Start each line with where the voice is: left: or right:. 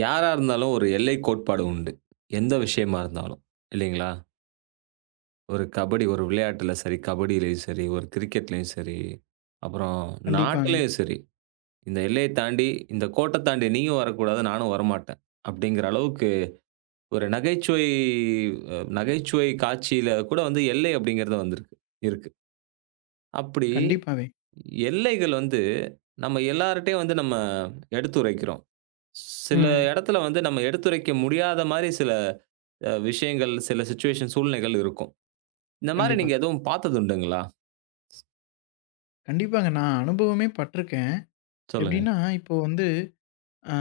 right: யாரா இருந்தாலும் ஒரு எல்லை கோட்பாடு உண்டு. எந்த விஷயமா இருந்தாலும். இல்லைங்களா? ஒரு கபடி ஒரு விளையாட்டுல சரி, கபடியிலயும் சரி, ஒரு கிரிக்கெட்லயும் சரி, அப்புறம்
left: கண்டிப்பாங்க.
right: நாட்டிலயும் சரி, இந்த எல்லைய தாண்டி, இந்த கோட்ட தாண்டி நீயும் வரக்கூடாது, நானும் வரமாட்டேன். அப்படிங்கிற அளவுக்கு ஒரு நகைச்சுவை காட்சியில கூட வந்து எல்லை அப்படிங்கிறது இருக்கு. அப்படி
left: கண்டிப்பாவே.
right: எல்லைகள் வந்து நம்ம எல்லார்ட்டயும் வந்து நம்ம எடுத்துரைக்கிறோம். சில
left: ம்.
right: இடத்துல வந்து நம்ம எடுத்துரைக்க முடியாத மாரி சில விஷயங்கள், சில சிச்சுவேஷன் சூழ்நிலைகள் இருக்கும். இந்த மாரி
left: கண்டிப்பா.
right: நீங்க எதுவும் பார்த்தது உண்டுங்களா?
left: கண்டிப்பாங்க. நான் அனுபவமே பட்டுருக்கேன்.
right: சொல்லுங்க.
left: எப்படின்னா, இப்போ வந்து அ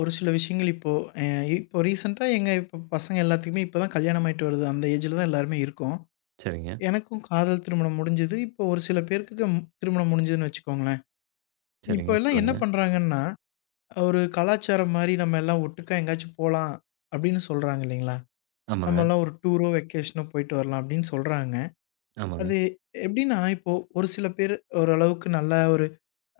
left: ஒரு சில விஷயங்கள் இப்போ அ இப்போ ரீசென்ட்டா எங்க இப்போ பசங்க எல்லாத்துக்குமே இப்போ தான் கல்யாணம் ஆயிட்டு வருது. அந்த ஏஜ்ல தான் எல்லாருமே இருக்கோம்.
right: சரிங்க,
left: எனக்கும் காதல் திருமணம் முடிஞ்சது. இப்போ ஒரு சில பேருக்கு திருமணம் முடிஞ்சதுன்னு வச்சுக்கோங்களேன். இப்போ
right: சரிங்க.
left: எல்லாம் என்ன
right: சொல்லுங்க.
left: பண்றாங்கன்னா, ஒரு கலாச்சாரம் மாரி நம்ம எல்லாம் ஒட்டுக்கா எங்கேயாச்சும் போலாம் அப்படின்னு சொல்றாங்க இல்லைங்களா?
right: ஆமாங்க,
left: நம்மலாம் ஒரு டூரோ, வெக்கேஷனோ போயிட்டு வரலாம் அப்படின்னு சொல்றாங்க.
right: ஆமாங்க.
left: அது எப்படின்னா, இப்போ ஒரு சில பேரு ஓரளவுக்கு நல்ல ஒரு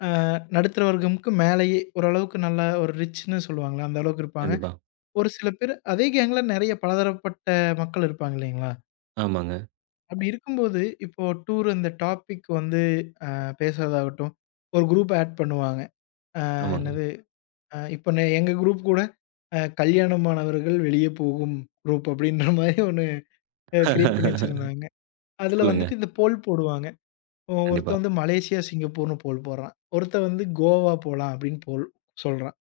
left: அ நடுத்தர வர்க்கமுக்கு மேலேயே ஓரளவுக்கு நல்ல ஒரு ரிச்ன்னு சொல்லுவாங்கல்ல, அந்த அளவுக்கு இருப்பாங்க.
right: கண்டிப்பா.
left: ஒரு சில பேரு அதே கேங்ல நெறைய பலதரப்பட்ட மக்கள் இருப்பாங்க இல்லைங்களா?
right: ஆமாங்க,
left: அப்படி இருக்கும்போது, இப்போ டூர் அந்த டாபிக் வந்து அ பேசுறதாகட்டும், ஒரு குரூப் ஆட் பண்ணுவாங்க.
right: ஆமாங்க.
left: என்னது இப்ப எங்க குரூப் கூட கல்யாணமானவர்கள் வெளியே போகும் குரூப் அப்படின்ற மாரி ஒண்ணு கிரியேட் பண்ணி வச்சிருந்தாங்க. அதுல
right: சொல்லுங்க.
left: வந்துட்டு இந்த போல் போடுவாங்க. ஒ
right: கண்டிப்பா.
left: ஒருத்தன் வந்து மலேசியா, சிங்கப்பூர்ன்னு போல் போடுறான். ஒருத்தன் வந்து கோவா போலாம் அப்படின்னு போல் சொல்றான்.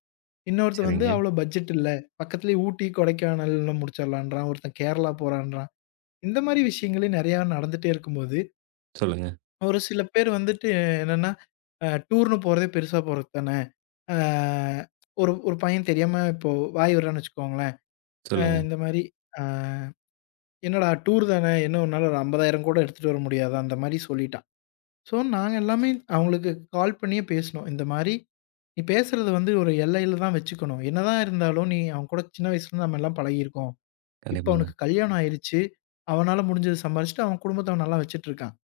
left: இன்னொருத்தன் வந்து
right: சரிங்க.
left: அவ்வளோ பட்ஜெட் இல்ல. பக்கத்திலேயே ஊட்டி, கொடைக்கானல்ன்னு முடிச்சிடலான்றான். ஒருத்தன் கேரளா போறான்றான். இந்த மாரி விஷயங்களே நெறையா நடந்துட்டே இருக்கும்போது,
right: சொல்லுங்க,
left: ஒரு சில பேர் வந்துட்டு என்னன்னா, டூர்ன்னு போறதே பெருசா போறது தானே. அ ஒரு ஒரு பையன் தெரியாம இப்போ வாய் விடுறான்னு வச்சுக்கோங்களேன்.
right: சொல்லுங்க.
left: இந்த மாரி, "அ என்னடா டூர் தானே, என்ன உன்னால ஒரு 50,000 கூட எடுத்துட்டு வர முடியாதா?" அந்த மாரி சொல்லிட்டான். ஸோ, நாங்க எல்லாமே அவங்களுக்கு கால் பண்ணியே பேசினோம். இந்த மாரி, "நீ பேசுறது வந்து ஒரு எல்லையில தான் வச்சுக்கணும். என்னதான் இருந்தாலும் நீ அவன் கூட சின்ன வயசுலருந்து நம்ம எல்லாம் பழகியிருக்கோம். இப்ப
right: கண்டிப்பாங்க.
left: அவனுக்கு கல்யாணம் ஆயிருச்சு. அவனால முடிஞ்சத சம்பாரிச்சுட்டு அவன் குடும்பத்த அவன் நல்லா வச்சுட்டுருக்கான்.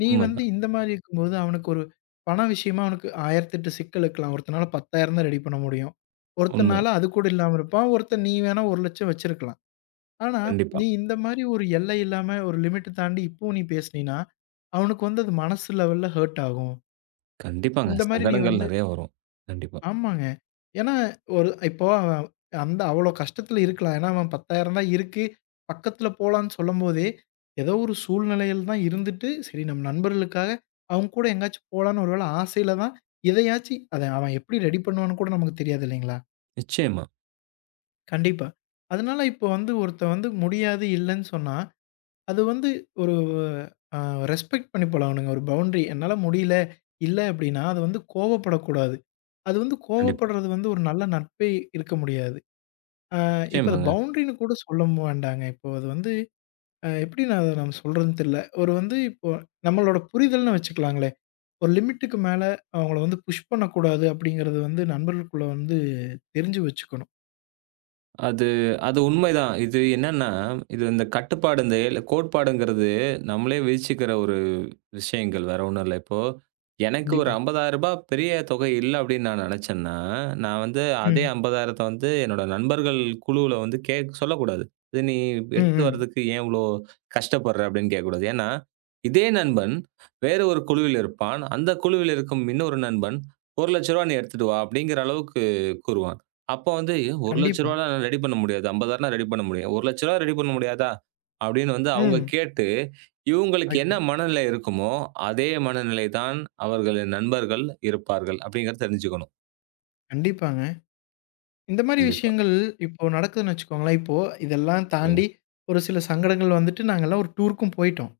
left: நீ வந்து
right: உண்மதான்.
left: இந்த மாரி இருக்கும்போது அவனுக்கு ஒரு பண விஷயமா அவனுக்கு 1008 சிக்கல் இருக்கலாம். ஒருத்தனால 10,000 தான் ரெடி பண்ண முடியும்.
right: உண்மை.
left: ஒருத்தனால அது கூட இல்லாம இருப்பான். ஒருத்தன் நீ வேணா 1,00,000 வச்சிருக்கலாம். ஆனா,
right: கண்டிப்பா.
left: நீ இந்த மாரி ஒரு எல்லை இல்லாம ஒரு லிமிட்ட தாண்டி இப்பவும் நீ பேசினீன்னா, அவனுக்கு வந்து அது மனசு லெவல்ல ஹர்ட் ஆகும்."
right: கண்டிப்பாங்க.
left: இந்த மாரி நீ
right: சங்கடங்கள்
left: வந்து
right: நெறைய வரும். கண்டிப்பா.
left: ஆமாங்க. ஏன்னா, ஒரு இப்போ அவன் அந்த அவ்வளோ கஷ்டத்துல இருக்கலாம். ஏன்னா, அவன் 10,000 தான் இருக்கு. பக்கத்துல போலான்னு சொல்லும்போதே, ஏதோ ஒரு சூழ்நிலையில தான் இருந்துட்டு, சரி நம்ம நண்பர்களுக்காக அவங்க கூட எங்கேயாச்சும் போலான்னு ஒரு வேள ஆசையில தான் எதையாச்சு அத அவன் எப்படி ரெடி பண்ணுவான்னு கூட நமக்கு தெரியாது இல்லைங்களா?
right: நிச்சயமா.
left: கண்டிப்பா. அதனால இப்போ வந்து ஒருத்தன் வந்து முடியாது இல்லன்னு சொன்னா அது வந்து ஒரு அ ரெஸ்பெக்ட் பண்ணி போலானுங்க. ஒரு பவுண்டரி என்னால முடியல, இல்ல அப்படின்னா, அது வந்து கோவப்படக்கூடாது. அது வந்து
right: கண்டிப்பா.
left: கோவப்படுறது வந்து ஒரு நல்ல நட்பே இருக்க முடியாது. அ இப்ப அது
right: நிச்சயமாங்க.
left: பவுண்டரின்னு கூட சொல்ல வேண்டாங்க. இப்போ அது வந்து எப்படி நான் அத நம்ம சொல்றதுன்னு தெரியல. ஒரு வந்து இப்போ நம்மளோட புரிதல்னு வச்சுக்கலாங்களே. ஒரு லிமிட்டுக்கு மேல அவங்கள வந்து புஷ் பண்ணக்கூடாது அப்படிங்கிறது வந்து நண்பர்களுக்குள்ள வந்து தெரிஞ்சு வச்சுக்கணும்.
right: அது அது உண்மைதான். இது என்னன்னா, இது இந்த கட்டுப்பாடு, இந்த எல் கோட்பாடுங்கிறது நம்மளே விதிச்சுக்கிற ஒரு விஷயங்கள். வேற ஒண்ணும் இல்ல. இப்போ எனக்கு ஒரு
left: கண்டிப்பா.
right: ரூ. 50,000 பெரிய தொகை இல்ல அப்படின்னு நான் நெனச்சேன்னா, நான் வந்து அதே
left: ம்.
right: 50,000த்த வந்து என்னோட நண்பர்கள் குழுவுல வந்து கேக் சொல்லக்கூடாது. "இது நீ
left: ம்,
right: எடுத்துட்டு
left: ம்.
right: வர்றதுக்கு ஏன் இவ்ளோ கஷ்டப்படுற?" அப்படின்னு கேட்கக்கூடாது. ஏன்னா, இதே நண்பன் வேற ஒரு குழுவில் இருப்பான். அந்த குழுவில் இருக்கும் இன்னொரு நண்பன் "ரூ. 1,00,000 நீ எடுத்துட்டு வா" அப்படிங்கிற அளவுக்கு கூறுவான். அப்ப வந்து ரூ.
left: கண்டிப்பா.
right: 1,00,000 ரெடி பண்ண முடியாது. 50,000 ரெடி பண்ண முடியும். ரூ. 1,00,000 ரெடி பண்ண முடியாதா? அப்படின்னு வந்து அவங்க
left: ம்.
right: கேட்டு, இவங்களுக்கு என்ன
left: கரெக்ட்டு.
right: மனநிலை இருக்குமோ, அதே மனநிலை தான் அவர்களின் நண்பர்கள் இருப்பார்கள். அப்படிங்கிறத தெரிஞ்சுக்கணும்.
left: கண்டிப்பாங்க. இந்த மாரி
right: கண்டிப்பா.
left: விஷயங்கள் இப்போ நடக்குதுன்னு வச்சுக்கோங்களேன். இப்போ இதெல்லாம்
right: சொல்லுங்க.
left: தாண்டி ஒரு சில சங்கடங்கள் வந்துட்டு நாங்கலாம் ஒரு டூருக்கும் போயிட்டோம்.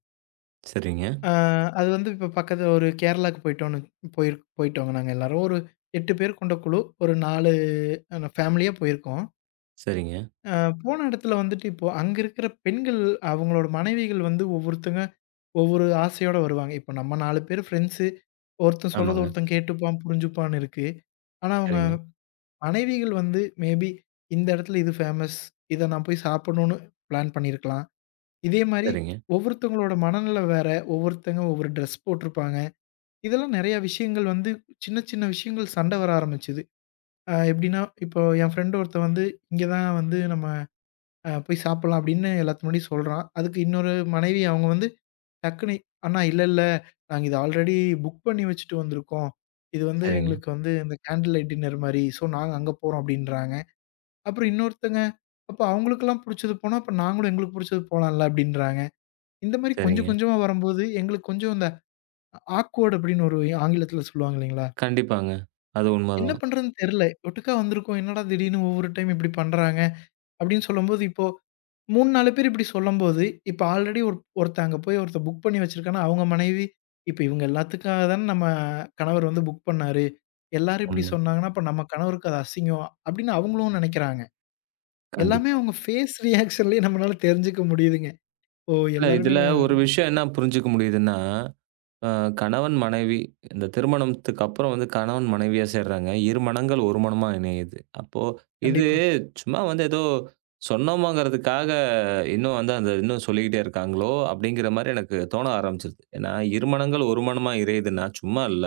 right: சரிங்க,
left: அ அது வந்து இப்போ பக்கத்து ஒரு கேரளாக்கு போயிட்டோன்னு போயிட்டோங்க நாங்க எல்லாரும். ஒரு 8 பேர் கொண்ட குழு. ஒரு 4 ஃபேமிலியா போயிருக்கோம்.
right: சரிங்க.
left: அ போன இடத்துல வந்துட்டு இப்போ அங்க இருக்கிற பெண்கள் அவங்களோட மனைவிகள் வந்து ஒவ்வொருத்தங்க ஒவ்வொரு ஆசையோட வருவாங்க. இப்போ நம்ம 4 பேர் ஃப்ரெண்ட்ஸு. ஒருத்தன் சொல்றத
right: ஆமாங்க.
left: ஒருத்தன் கேட்டுப்பான், புரிஞ்சுப்பான்னு இருக்கு. ஆனா,
right: சரிங்க,
left: மனைவிகள் வந்து மேபி இந்த இடத்துல இது ஃபேமஸ். இத நான் போய் சாப்பிடணும்னு பிளான் பண்ணியிருக்கலாம். இதே மாரி
right: சரிங்க,
left: ஒவ்வொருத்தவங்களோட மனநிலை வேற. ஒவ்வொருத்தங்க ஒவ்வொரு ட்ரெஸ் போட்டிருப்பாங்க. இதெல்லாம் நெறைய விஷயங்கள் வந்து சின்ன சின்ன விஷயங்கள் சண்டை வர ஆரம்பிச்சது. எப்படின்னா, இப்போ என் ஃப்ரெண்ட் ஒருத்தன் வந்து இங்க தான் வந்து நம்ம போய் சாப்பிடலாம் அப்படின்னு எல்லாத்து முன்னாடியும் சொல்றான். அதுக்கு இன்னொரு மனைவி அவங்க வந்து டக்குனு "அண்ணா இல்ல இல்ல நாங்க இத ஆல்ரெடி புக் பண்ணி வச்சுட்டு வந்திருக்கோம். இது வந்து
right: சரிங்க,
left: எங்களுக்கு வந்து இந்த கேண்டில் லைட் டின்னர் மாரி. ஸோ நாங்க அங்க போறோம்" அப்படின்றாங்க. அப்புறம் இன்னொருத்தங்க, அப்ப அவங்களுக்கெல்லாம் புடிச்சது போனா, அப்ப நாங்களும் எங்களுக்கு புடிச்சது போலாம்ல அப்டின்றாங்க. இந்த மாரி கொஞ்சம்
right: சரிங்க.
left: கொஞ்சமா வரும்போது, எங்களுக்கு கொஞ்சம் இந்த ஆக்வர்ட் அப்டின்னு ஒரு ஆங்கிலத்துல சொல்லுவாங்க இல்லைங்களா?
right: கண்டிப்பாங்க. அது
left: என்ன
right: உண்மதான்.
left: பண்றதுன்னு தெர்ல. ஒட்டுக்கா வந்திருக்கோம். என்னடா திடீர்னு ஒவ்வொரு டைம் இப்டி பண்றாங்க அப்டின்னு சொல்லும்போது, இப்போ 3, 4 பேர் இப்டி சொல்லும்போது, இப்ப ஆல்ரெடி ஒரு ஒருத்தன் அங்க போய் ஒருத்தன் புக் பண்ணி வச்சிருக்கான்னா, அவங்க மனைவி, இப்ப இவங்க எல்லாத்துக்காக தான நம்ம கணவர் வந்து புக் பண்ணாரு. எல்லாரும் இப்டி
right: உண்மை.
left: சொன்னாங்கன்னா, அப்ப நம்ம கணவருக்கு அது அசிங்கம் அப்டின்னு அவங்களும் நெனைக்கிறாங்க. எல்லாமே
right: கண்டிப்பா.
left: அவங்க ஃபேஸ் ரியாக்ஷன்லயே நம்மனால தெரிஞ்சுக்க முடியுதுங்க. ஓ!
right: இல்ல
left: எல்லாருமே
right: இதுல ஒரு விஷயம் என்ன புரிஞ்சுக்க முடியுதுன்னா அ கணவன், மனைவி இந்த திருமணத்துக்கு அப்புறம் வந்து கணவன், மனைவியா சேர்றாங்க. இரு மனங்கள் ஒரு மனமா இணையுது. அப்போ இது
left: கண்டிப்பா,
right: சும்மா வந்து ஏதோ சொன்னோமாங்கிறதுக்காக இன்னும் வந்து அந்த இன்னும் சொல்லிக்கிட்டே இருக்காங்களோ! அப்பிடிங்கிற மாரி எனக்கு தோண ஆரம்பிச்சிருது. ஏன்னா, இரு மனங்கள் ஒரு மனமா இரையுதுன்னா, சும்மா இல்ல.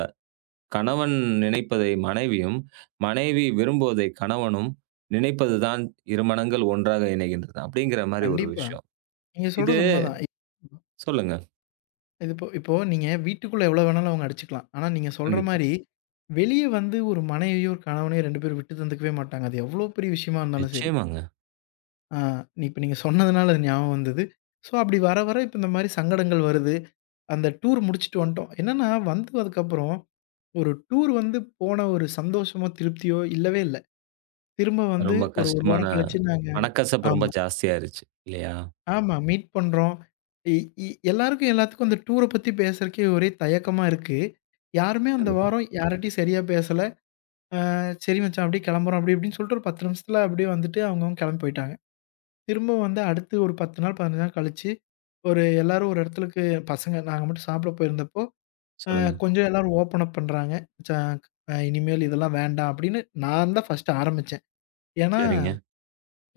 right: கணவன் நினைப்பதை மனைவியும், மனைவி விரும்புவதை கணவனும் நினைப்பது தான் இரு மனங்கள் ஒன்றாக இணைகின்றது. அப்பிடிங்கிற மாரி ஒரு
left: கண்டிப்பா.
right: விஷயம்.
left: நீங்க
right: இது
left: சொல்றது உண்மதான்.
right: சொல்லுங்க.
left: இது இப்போ இப்போ நீங்க வீட்டுக்குள்ள எவ்வளோ வேணாலும் அவங்க அடிச்சுக்கலாம். ஆனா நீங்க சொல்ற
right: கண்டிப்பா.
left: மாரி, வெளிய வந்து ஒரு மனைவியோ, ஒரு கணவனையோ 2 பேரும் விட்டு தந்துக்கவே மாட்டாங்க. அது எவ்வளோ பெரிய விஷயமா இருந்தாலும் சரி.
right: நிச்சயமாங்க.
left: ஆ இப்ப நீங்க சொன்னதுனால அது ஞாபகம் வந்தது. ஸோ அப்படி வர வர இப்ப இந்த மாரி சங்கடங்கள் வருது. அந்த டூர் முடிச்சுட்டு வந்துட்டோம். என்னன்னா வந்து அதுக்கப்புறம், ஒரு டூர் வந்து போன ஒரு சந்தோஷமோ, திருப்தியோ இல்லவே இல்ல. திரும்ப வந்து
right: ரொம்ப
left: ஒரு 1
right: கஷ்டமான
left: வாரம் கழிச்சு நாங்க
right: மனக்கசப்பு ரொம்ப
left: ஆமா,
right: ஜாஸ்தியாயிருச்சு இல்லையா?
left: ஆமா. மீட் பண்றோம். இ இ எல்லாருக்கும் எல்லாத்துக்கும் அந்த டூர பத்தி பேசுறதுக்கே ஒரே தயக்கமா இருக்கு. யாருமே அந்த
right: கண்டிப்பா.
left: வாரம் யார்ட்டயும் சரியா பேசல. சரி மச்சான் அப்படியே கிளம்புறோம்" அப்படி இப்படின்னு சொல்லிட்டு ஒரு 10 நிமிஷத்துல அப்படியே வந்துட்டு அவங்கவங்க கிளம்பி போயிட்டாங்க. திரும்ப வந்து அடுத்து ஒரு 10 நாள், 15 நாள் கழிச்சு, ஒரு எல்லாரும் ஒரு இடத்துக்கு பசங்க நாங்க மட்டும் சாப்பிட போயிருந்தப்போ, அ
right: சொல்லுங்க.
left: கொஞ்சம் எல்லாரும் ஓப்பன் அப் பண்றாங்க. "மச்சான் இனிமேல் இதெல்லாம் வேண்டாம்" அப்படின்னு நான் தான் ஃபர்ஸ்ட்டு ஆரம்பிச்சேன். ஏன்னா,
right: சரிங்க,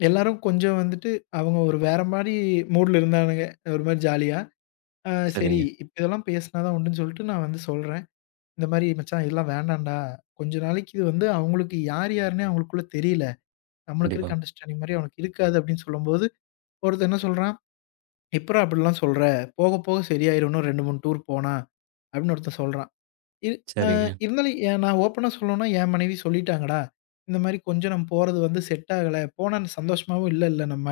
left: எல்லாரும் கொஞ்சம் வந்துட்டு அவங்க ஒரு வேற மாரி மூட்ல இருந்தானுங்க. ஒரு மாரி ஜாலியா. சரி,
right: சரிங்க.
left: இப்ப இதெல்லாம் பேசினா தான் உண்டுன்னு சொல்லிட்டு நான் வந்து சொல்றேன். இந்த மாரி மச்சான் இதெல்லாம் வேண்டாம்டா. கொஞ்ச நாளைக்கு இது வந்து அவங்களுக்கு யார் யாருன்னே அவங்களுக்குள்ள தெரியல. நம்மளுக்கு
right: கண்டிப்பா.
left: இருக்க அண்டர்ஸ்டாண்டிங் மாரி அவனுக்கு இருக்காது அப்படின்னு சொல்லும்போது, ஒருத்தன் என்ன சொல்றான், "எப்புட்றா அப்படிலாம் சொல்ற? போக போக சரியாயிரும். இன்னும் 2, 3 டூர் போனா" அப்படின்னு ஒருத்தன் சொல்றான். இரு அ
right: சரிங்க.
left: இருந்தாலும் நான் ஓப்பனா சொல்லணும்னா என் மனைவி சொல்லிட்டாங்கடா. இந்த மாரி கொஞ்சம் நம்ம போறது வந்து செட் ஆகல. போனா சந்தோஷமாவும் இல்லல்ல நம்ம.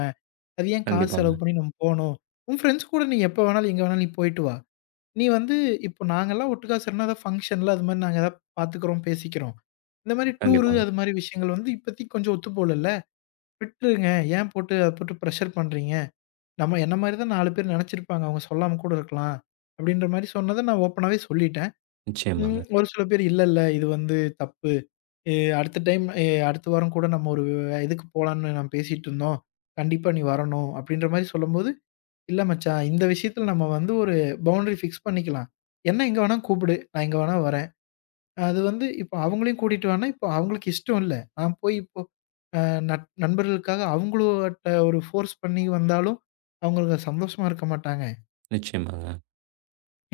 left: அது ஏன் காசு
right: கண்டிப்பாங்க,
left: செலவு பண்ணி நம்ம போணும்? உன் ஃப்ரெண்ட்ஸ் கூட நீ எப்ப வேணாலும், எங்க வேணாலும் நீ போயிட்டு வா. நீ வந்து இப்போ நாங்கலாம் ஒட்டுக்கா சேர்னா ஏதாவது ஃபங்ஷன்ல அது மாரி நாங்க ஏதாவது பார்த்துக்கிறோம், பேசிக்கிறோம். இந்த மாரி டூரு
right: கண்டிப்பாங்க.
left: அது மாரி விஷயங்கள் வந்து இப்போதைக்கு கொஞ்சம் ஒத்து போகலல்ல. விட்டுருங்க. ஏன் போட்டு அத போட்டு பிரஷர் பண்றீங்க? நம்ம என்ன மாரி தான் 4 பேர் நெனச்சிருப்பாங்க. அவங்க சொல்லாம கூட இருக்கலாம். அப்படின்ற மாரி சொன்னத நான் ஓப்பனாவே சொல்லிட்டேன்.
right: நிச்சயமாங்க,
left: ம். ஒரு சில பேர் இல்ல, இல்ல இது வந்து தப்பு. எ அடுத்த டைம் அடுத்த வாரம் கூட நம்ம ஒரு இதுக்கு போலான்னு நான் பேசிட்டு இருந்தோம். கண்டிப்பா நீ வரணும். அப்படின்ற மாரி சொல்லும்போது இல்ல மச்சான். இந்த விஷயத்துல நம்ம வந்து ஒரு பவுண்டரி ஃபிக்ஸ் பண்ணிக்கலாம். என்ன எங்க வேணா கூப்பிடு. நான் எங்க வேணா வரேன். அது வந்து இப்ப அவங்களையும் கூட்டிட்டு வான்னா, இப்ப அவங்களுக்கு இஷ்டம் இல்ல. நான் போய் இப்போ அ நண்பர்களுக்காக அவங்களட்ட ஒரு ஃபோர்ஸ் பண்ணி வந்தாலும், அவங்களுக்கு சந்தோஷமா இருக்க மாட்டாங்க.
right: நிச்சயமாங்க.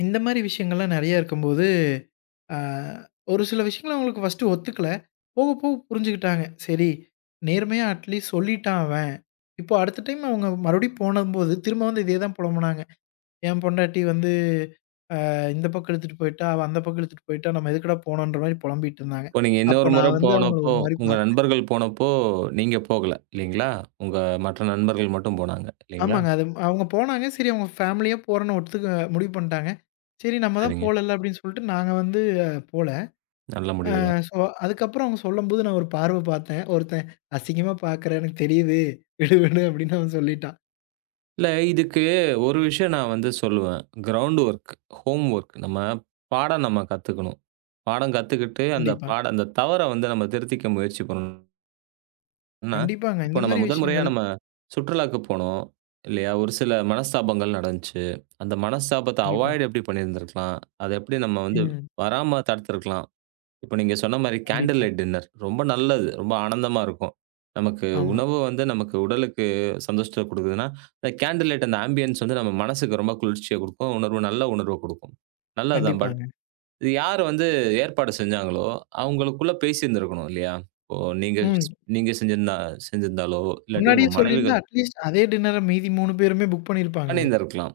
left: இந்த மாரி விஷயங்கள்லாம் நெறைய இருக்கும்போது, அ ஒரு சில விஷயங்கள் அவங்களுக்கு ஃபர்ஸ்ட்டு ஒத்துக்கல. போக போக புரிஞ்சுக்கிட்டாங்க. சரி நேர்மையா அட்லீஸ்ட் சொல்லிட்டான் அவன். இப்போ அடுத்த டைம் அவங்க மறுபடியும் போனம்போது, திரும்ப வந்து இதே தான் புலம்புனாங்க. என் பொண்டாட்டி வந்து இந்த பக்கம் இழுத்துட்டு போயிட்டா, அந்த பக்கம் இழுத்துட்டு போயிட்டா, நம்ம எதுக்குடா போனோன்ற மாரி பொலம்பிட்டு இருந்தாங்க.
right: இப்போ நீங்க
left: அப்ப
right: இன்னொரு முறை
left: நான் வந்து அவங்கள
right: போனப்போ,
left: ஒரு மாரி
right: உங்க
left: பார்த்தேன்.
right: நண்பர்கள் போனப்போ நீங்க போகல இல்லீங்களா? உங்க மற்ற நண்பர்கள் மட்டும் போனாங்க இல்லீங்களா?
left: ஆமாங்க. அது அவங்க போனாங்க. சரி அவங்க ஃபேமிலியா போறோன்னு ஒத்துக்க முடிவு பண்ணிட்டாங்க. சரி நம்ம தான்
right: சரிங்க.
left: போலல்ல அப்படின்னு சொல்லிட்டு நாங்க வந்து போல.
right: நல்ல முடிவு தான்.
left: சோ அதுக்கப்புறம் அவங்க சொல்லும்போது நான் ஒரு பார்வ பார்த்தேன். ஒருத்தன் அசிங்கமா பார்க்குறேன் எனக்கு தெரியுது. விடு விடு அப்படின்னு அவன் சொல்லிட்டான்.
right: இல்ல இதுக்கு ஒரு விஷயம் நான் வந்து சொல்லுவேன். கிரவுண்ட் வொர்க், ஹோம் வொர்க் நம்ம பாடம் நம்ம கத்துக்கணும். பாடம் கத்துக்கிட்டு அந்த
left: கண்டிப்பா.
right: பாட அந்த தவற வந்து நம்ம திருத்திக்க முயற்சி பண்ணணும். ஏன்னா,
left: கண்டிப்பாங்க.
right: இப்போ
left: இந்த
right: நம்ம
left: மாரி
right: முதல் முறையா
left: விஷயங்கள்
right: நம்ம சுற்றுலாக்கு போனோம். இல்லையா? ஒரு சில மனஸ்தாபங்கள் நடந்துச்சு. அந்த மனஸ்தாபத்த
left: கண்டிப்பா.
right: அவாய்ட் எப்படி பண்ணியிருந்திருக்கலாம்? அத எப்படி நம்ம வந்து
left: ம்.
right: வராம தடுத்திருக்கலாம்? இப்போ நீங்க சொன்ன மாரி கேண்டில்
left: கண்டிப்பா.
right: லைட் டின்னர் ரொம்ப நல்லது. ரொம்ப ஆனந்தமா இருக்கும். நமக்கு
left: ஆமா.
right: உணவு வந்து நமக்கு உடலுக்கு சந்தோஷத்த குடுக்குதுன்னா, அந்த கேண்டில் லைட் அந்த ஆம்பியன்ஸ் வந்து நம்ம மனசுக்கு ரொம்ப குளிர்ச்சிய குடுக்கும். உணர்வு நல்ல உணர்வ குடுக்கும். நல்லதுதான். பட்
left: கண்டிப்பாங்க.
right: இது யார் வந்து ஏற்பாடு செஞ்சாங்களோ, அவங்களுக்குள்ள பேசியிருந்திருக்கணும் இல்லையா? இப்போ நீங்க
left: ம்.
right: நீங்க செஞ்சிருந்தாலோ, இல்லாட்டி
left: முன்னாடியே
right: உங்க
left: சொல்லியிருந்தா
right: மனைவிகள்
left: அட்லீஸ்ட் அதே டின்னர மீதி 3 பேருமே புக் பண்ணியிருப்பாங்களே!
right: பண்ணியிருந்திருக்கலாம்.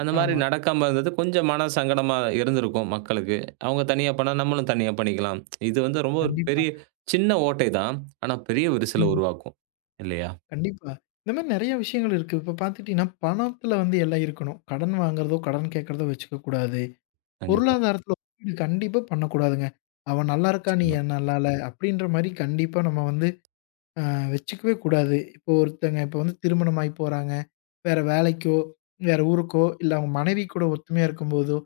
right: அந்த மாரி
left: ஆமா.
right: நடக்காம இருந்தது கொஞ்சம் மன சங்கடமா இருந்திருக்கும் மக்களுக்கு. அவங்க தனியா பண்ணா நம்மளும் தனியா பண்ணிக்கலாம். இது வந்து ரொம்ப ஒரு
left: கண்டிப்பா.
right: பெரிய சின்ன ஓட்டை தான். ஆனா பெரிய விரிசல
left: ம்.
right: உருவாக்கும். இல்லையா?
left: கண்டிப்பா. இந்த மாரி நெறைய விஷயங்கள் இருக்கு. இப்ப பார்த்துட்டீங்கன்னா, பணத்துல வந்து எல்லாம் இருக்கணும். கடன் வாங்குறதோ, கடன் கேட்கிறதோ வச்சுக்க கூடாது.
right: கண்டிப்பா.
left: பொருளாதாரத்துல ஒப்பீடு கண்டிப்பா பண்ணக்கூடாதுங்க. "அவன் நல்லா இருக்கான், நீ
right: நிச்சயமா,
left: ஏன் நல்லா இல்ல" அப்படின்ற மாரி கண்டிப்பா நம்ம வந்து அ வச்சுக்கவே கூடாது. இப்போ ஒருத்தங்க இப்போ வந்து திருமணம் ஆயி போறாங்க. வேற வேலைக்கோ, வேற ஊருக்கோ, இல்ல அவங்க மனைவி கூட ஒத்துமையா இருக்கும்போதோ,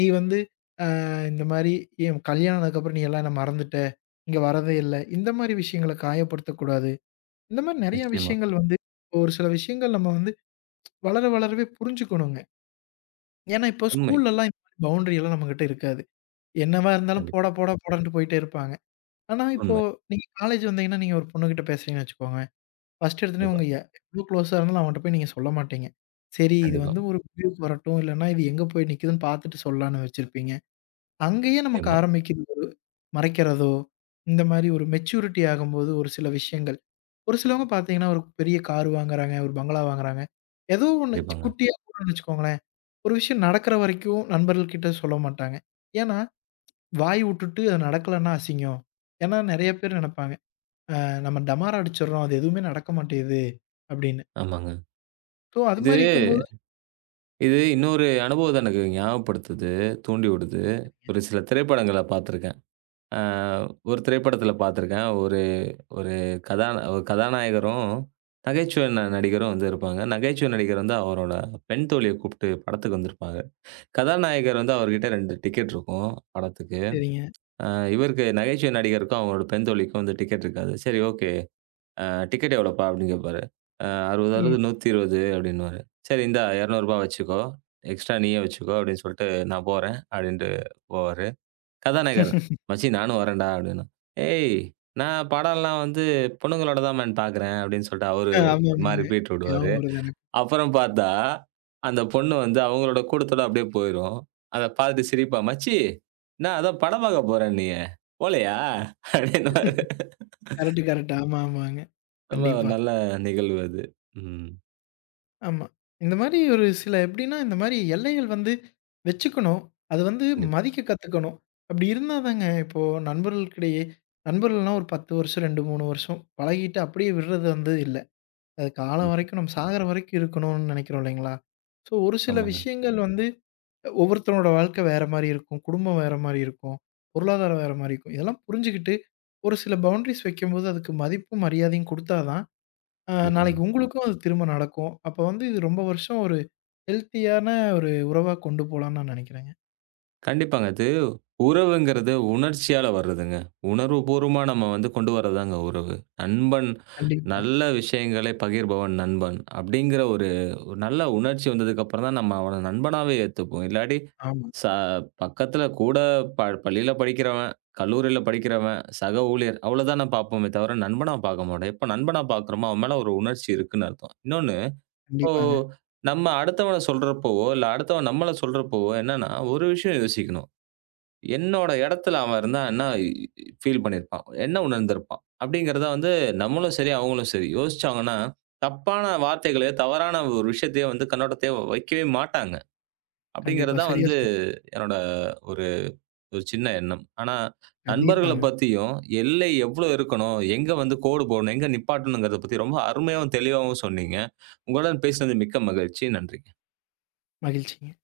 left: "நீ வந்து அ இந்த மாரி என் கல்யாணம் ஆனதுக்கப்புறம் நீ எல்லாம் என்ன மறந்துட்ட. இங்க வரதே இல்ல." இந்த மாரி விஷயங்கள காயப்படுத்தக்கூடாது. இந்த மாரி நெறைய
right: நிச்சயமா.
left: விஷயங்கள் வந்து ஒரு சில விஷயங்கள் நம்ம வந்து வளர வளரவே புரிஞ்சுக்கணுங்க. ஏன்னா, இப்போ
right: உண்மை.
left: ஸ்கூல்லலாம் இந்த மாரி பவுண்டரி எல்லாம் நம்மகிட்ட இருக்காது. என்னவா இருந்தாலும் போடா,
right: கண்டிப்பா.
left: போடா, போடான்ட்டு போயிட்டே இருப்பாங்க. ஆனா, இப்போ
right: உண்மை.
left: நீங்க காலேஜ் வந்தீங்கன்னா, நீங்க ஒரு பொண்ணுகிட்ட பேசுறீங்கன்னு வச்சுக்கோங்க. ஃபர்ஸ்ட் எடுத்தோனே
right: கண்டிப்பா,
left: உங்க எவ்ளோ க்ளோஸா இருந்தாலும் அவன்ட்ட போய் நீங்க சொல்ல மாட்டீங்க. சரி இது
right: கண்டிப்பா.
left: வந்து ஒரு முடிவுக்கு வரட்டும். இல்லன்னா இது எங்க போய் நிக்குதுன்னு பார்த்துட்டு சொல்லலான்னு வச்சிருப்பீங்க. அங்கயே நமக்கு
right: நிச்சயமா.
left: ஆரம்பிக்குது ஒரு மறைக்கிறதோ, இந்த மாரி ஒரு மெச்சூரிட்டி ஆகும்போது ஒரு சில விஷயங்கள். ஒரு சிலவங்க பார்த்தீங்கன்னா, ஒரு பெரிய கார் வாங்குறாங்க, ஒரு பங்களா வாங்குறாங்க. ஏதோ ஒண்ணு
right: கண்டிப்பாங்க.
left: குட்டியா போணும்னு வச்சுக்கோங்களேன். ஒரு விஷயம் நடக்கிற வரைக்கும் நண்பர்கள் கிட்ட சொல்ல மாட்டாங்க. ஏன்னா, வாய் வுட்டுட்டு அது நடக்கலன்னா அசிங்கம். ஏன்னா நெறைய பேர் நெனைப்பாங்க, நம்ம டமாரா அடிச்சுடுறோம். அது எதுவுமே நடக்க மாட்டேங்குது" அப்படின்னு.
right: ஆமாங்க.
left: ஸோ அது
right: இது
left: மாரி இருக்கும்போது
right: இது இன்னொரு அனுபவத்த எனக்கு ஞாபகப்படுத்துது, தூண்டி விடுது. ஒரு சில திரைப்படங்கள பார்த்துருக்கேன். அ ஒரு திரைப்படத்தில பார்த்துருக்கேன். ஒரு ஒரு கதா ஒரு கதாநாயகரும், நகைச்சுவை நடிகரும் வந்து இருப்பாங்க. நகைச்சுவை நடிகர் வந்து அவரோட பெண் தோழிய கூப்ட்டு படத்துக்கு வந்திருப்பாங்க. கதாநாயகர் வந்து அவர்கிட்ட 2 டிக்கெட் இருக்கும் படத்துக்கு.
left: சரிங்க.
right: அ இவருக்கு நகைச்சுவை நடிகருக்கும் அவரோட பெண் தோழிக்கும் வந்து டிக்கெட் இருக்காது. சரி ஓகே. அ "டிக்கெட் எவ்வளோப்பா?" அப்படின்னு கேட்பாரு. அ
left: ம்.
right: 60 120 அப்படின்னுவாரு. "சரி இந்தா ரூ. 200 வச்சுக்கோ. எக்ஸ்ட்ரா நீயே வச்சுக்கோ" அப்படின்னு சொல்லிட்டு, "நான் போறேன்" அப்படின்ட்டு போவாரு. கதாநாயகர், "மச்சி நானும் வரேன்டா" அப்படின்னா, "ஏய் நான் படம்லாம் வந்து பொண்ணுங்களோட தான் மேன் பார்க்குறேன்" அப்படின்னு சொல்லிட்டு அவரு ஒரு மாரி
left: ஆமாமாங்க.
right: பீட் விடுவாரு.
left: ஞாபகம் வருது எனக்கு.
right: அப்புறம் பார்த்தா, அந்த பொண்ணு வந்து அவங்களோட கூட்டத்தோட அப்படியே போயிரும். அத பார்த்துட்டு சிரிப்பா, "மச்சி என்ன அதான் படம் பார்க்க போறேன்னியே, போலையா?" அப்படின்னுவாரு.
left: Correct, correct. ஆமா, ஆமாங்க.
right: ரொம்ப
left: கண்டிப்பா.
right: நல்ல நிகழ்வு அது. ம்.
left: ஆமா. இந்த மாரி ஒரு சில எப்படின்னா, இந்த மாரி எல்லைகள் வந்து வச்சுக்கணும். அது வந்து
right: கண்டிப்பா,
left: மதிக்க கத்துக்கணும். அப்படி இருந்தா தாங்க இப்போ நண்பர்களுக்கிடையே நண்பர்கள்லாம் ஒரு 10 வருஷம், 2, 3 வருஷம் பழகிட்டு அப்படியே விடுறது வந்து இல்ல. அது காலம்
right: கண்டிப்பா.
left: வரைக்கும் நம்ம சாகர வரைக்கும் இருக்கணும்னு நெனைக்கிறோம் இல்லைங்களா? ஸோ ஒரு சில
right: ஆமாங்க.
left: விஷயங்கள் வந்து ஒவ்வொருத்தரோட வாழ்க்கை வேற மாரி இருக்கும். குடும்பம் வேற மாரி இருக்கும். பொருளாதாரம் வேற மாரி இருக்கும். இதெல்லாம் புரிஞ்சுகிட்டு ஒரு சில பவுண்டரீஸ் வைக்கும்போது அதுக்கு மதிப்பும், மரியாதையும் குடுத்தா தான்
right: கண்டிப்பாங்க.
left: நாளைக்கு உங்களுக்கும் அது திரும்ப நடக்கும். அப்ப வந்து இது ரொம்ப வருஷம் ஒரு ஹெல்த்தியான ஒரு உறவா கொண்டு போலான்னு நான் நினைக்கிறேங்க.
right: கண்டிப்பாங்க. அது உறவுங்கிறது உணர்ச்சியால வர்றதுங்க. உணர்வுபூர்வமா நம்ம வந்து கொண்டு வர்றதுதாங்க உறவு. நண்பன்
left: கண்டிப்பா.
right: நல்ல விஷயங்களை பகிர்பவன் நண்பன். அப்படிங்கிற ஒரு ஒரு நல்ல உணர்ச்சி வந்ததுக்கப்புறம் தான் நம்ம அவன நண்பனாவே ஏத்துப்போம். இல்லாட்டி
left: ஆமா.
right: ச பக்கத்துல கூட பள்ளியில படிக்கிறவன், கல்லூரியில படிக்கிறவன், சக ஊழியர் அவ்வளோதான் நான் பார்ப்போமே தவிர நண்பனா பார்க்க மாட்டோம். எப்ப நண்பனா பார்க்குறோமோ அவன் மேல ஒரு உணர்ச்சி இருக்குன்னு அர்த்தம். இன்னொன்னு இப்போ
left: கண்டிப்பாங்க.
right: நம்ம அடுத்தவன சொல்றப்போவோ, இல்ல அடுத்தவன் நம்மள சொல்றப்போவோ என்னன்னா, ஒரு விஷயம் யோசிக்கணும். என்னோட இடத்துல அவன் இருந்தா என்ன ஃபீல் பண்ணியிருப்பான்? என்ன உணர்ந்திருப்பான்? அப்படிங்கிறத வந்து நம்மளும் சரி, அவங்களும் சரி யோசிச்சாங்கன்னா, தப்பான வார்த்தைகள, தவறான ஒரு விஷயத்தையோ வந்து கண்ணோட்டத்தையோ வைக்கவே மாட்டாங்க.
left: கண்டிப்பா.
right: அப்படிங்கிறது தான்
left: சரியா
right: வந்து
left: சொன்னீங்க.
right: என்னோட ஒரு ஒரு சின்ன எண்ணம். ஆனா நண்பர்கள
left: கண்டிப்பாங்க.
right: பத்தியும் எல்லை எவ்வளோ இருக்கணும்? எங்க வந்து கோடு போடணும்? எங்க நிப்பாட்டணுங்கிறத பத்தி ரொம்ப அருமையாவும், தெளிவாவும் சொன்னீங்க. உங்களுடன் பேசினது மிக்க மகிழ்ச்சி. நன்றி.
left: மகிழ்ச்சிங்க.